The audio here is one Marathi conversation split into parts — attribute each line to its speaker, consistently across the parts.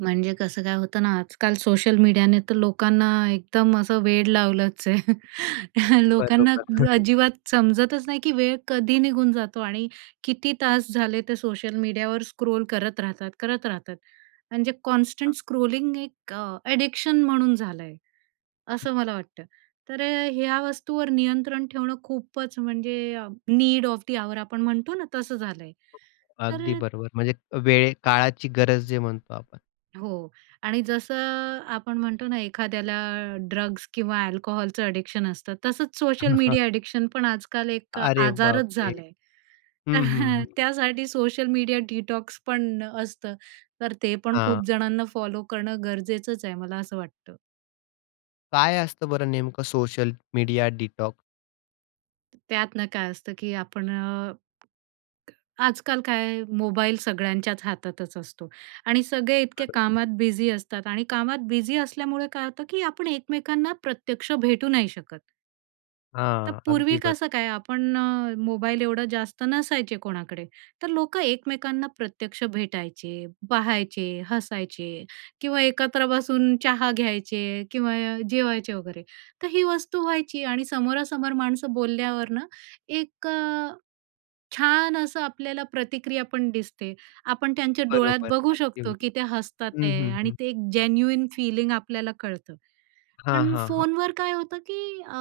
Speaker 1: म्हणजे कसं काय होतं ना? आजकाल सोशल मीडियाने तर लोकांना एकदम असं वेड लावलंच आहे. त्या लोकांना
Speaker 2: बरोबर.
Speaker 1: अजिबात समजतच नाही की वेळ कधी निघून जातो आणि किती तास झाले ते सोशल मीडियावर स्क्रोल करत राहतात, करत राहतात. आणि जे
Speaker 2: हां.
Speaker 1: कॉन्स्टंट स्क्रोलिंग एक अ, अ‍ॅडिक्शन म्हणून झालं आहे, असं मला वाटतं. तर अ, ह्या वस्तूवर नियंत्रण ठेवणं खूपच म्हणजे नीड ऑफ दी ऑवर आपण म्हणतो ना, तसं झालंय. तर
Speaker 2: अगदी
Speaker 1: अ
Speaker 2: बरोबर म्हणजे वेळ, काळाची गरज जे म्हणतो आपण.
Speaker 1: हो आणि जसं अ, आपण म्हणतो ना एखाद्याला ड्रग्स किंवा अल्कोहलचं अ‍ॅडिक्शन असतं, तसंच सोशल मीडिया अ‍ॅडिक्शन पण आजकाल एक
Speaker 2: अरे
Speaker 1: आजारच
Speaker 2: बापरे!
Speaker 1: झालाय, तर
Speaker 2: हं, हं, हं.
Speaker 1: त्यासाठी सोशल मीडिया डिटॉक्स पण असतं. तर ते पण
Speaker 2: हां.
Speaker 1: खूप जणांना फॉलो करणं गरजेचंच आहे मला असं वाटतं.
Speaker 2: काय असतं बरं नेमकं सोशल मीडिया डिटॉक?
Speaker 1: त्यात ना काय असतं की आपण अ आजकाल काय मोबाईल सगळ्यांच्याच हातातच असतो आणि सगळे इतके
Speaker 2: बरं.
Speaker 1: कामात बिझी असतात आणि कामात बिझी असल्यामुळे काय होतं, की आपण एकमेकांना प्रत्यक्ष भेटू नाही शकत. तर
Speaker 2: हां. अगदी
Speaker 1: पूर्वी
Speaker 2: बरं.
Speaker 1: कसं काय आपण अ, मोबाईल एवढं जास्त नसायचे कोणाकडे, तर लोकं एकमेकांना प्रत्यक्ष भेटायचे, पहायचे, हसायचे किंवा एकत्र बसून चहा घ्यायचे किंवा य जेवायचे वगैरे. तर ही वस्तू व्हायची आणि समोरासमोर माणसं बोलल्यावर ना, एक अ, छान असं आपल्याला प्रतिक्रिया पण दिसते. आपण त्यांच्या डोळ्यात
Speaker 2: बरोबर,
Speaker 1: बघू
Speaker 2: अगदी
Speaker 1: शकतो, की
Speaker 2: हुशार.
Speaker 1: ते हसतात
Speaker 2: हं,
Speaker 1: आहे
Speaker 2: हं,
Speaker 1: आणि
Speaker 2: हं.
Speaker 1: ते एक जेन्युइन फीलिंग आपल्याला कळतं.
Speaker 2: हां,
Speaker 1: पण
Speaker 2: हां, हां.
Speaker 1: फोनवर काय होतं की अ,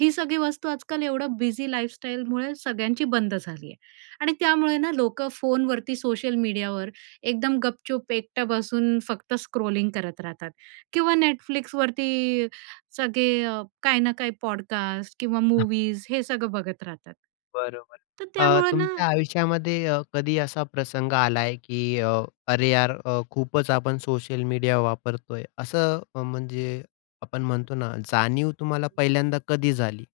Speaker 1: ही सगळी वस्तू आजकाल एवढं बिझी लाईफस्टाईलमुळे सगळ्यांची बंद झाली आहे आणि त्यामुळे ना, लोकं फोनवरती सोशल मीडियावर एकदम गपचूप एकटं बसून फक्त स्क्रॉलिंग करत राहतात. किंवा Netflixवरती सगळे अ, काही ना काही पॉडकास्ट किंवा मूव्हीज हे सगळं बघत राहतात.
Speaker 2: बरोबर.
Speaker 1: तर
Speaker 2: अ,
Speaker 1: त्यामुळे ना
Speaker 2: तुमच्या आयुष्यामध्ये अ, कधी असा प्रसंग आलाय की अ, "अरे यार अ, खूपच आपण सोशल मीडिया वापरतोय?" असं म्हणजे आपण म्हणतो ना जाणीव तुम्हाला पहिल्यांदा कधी झाली?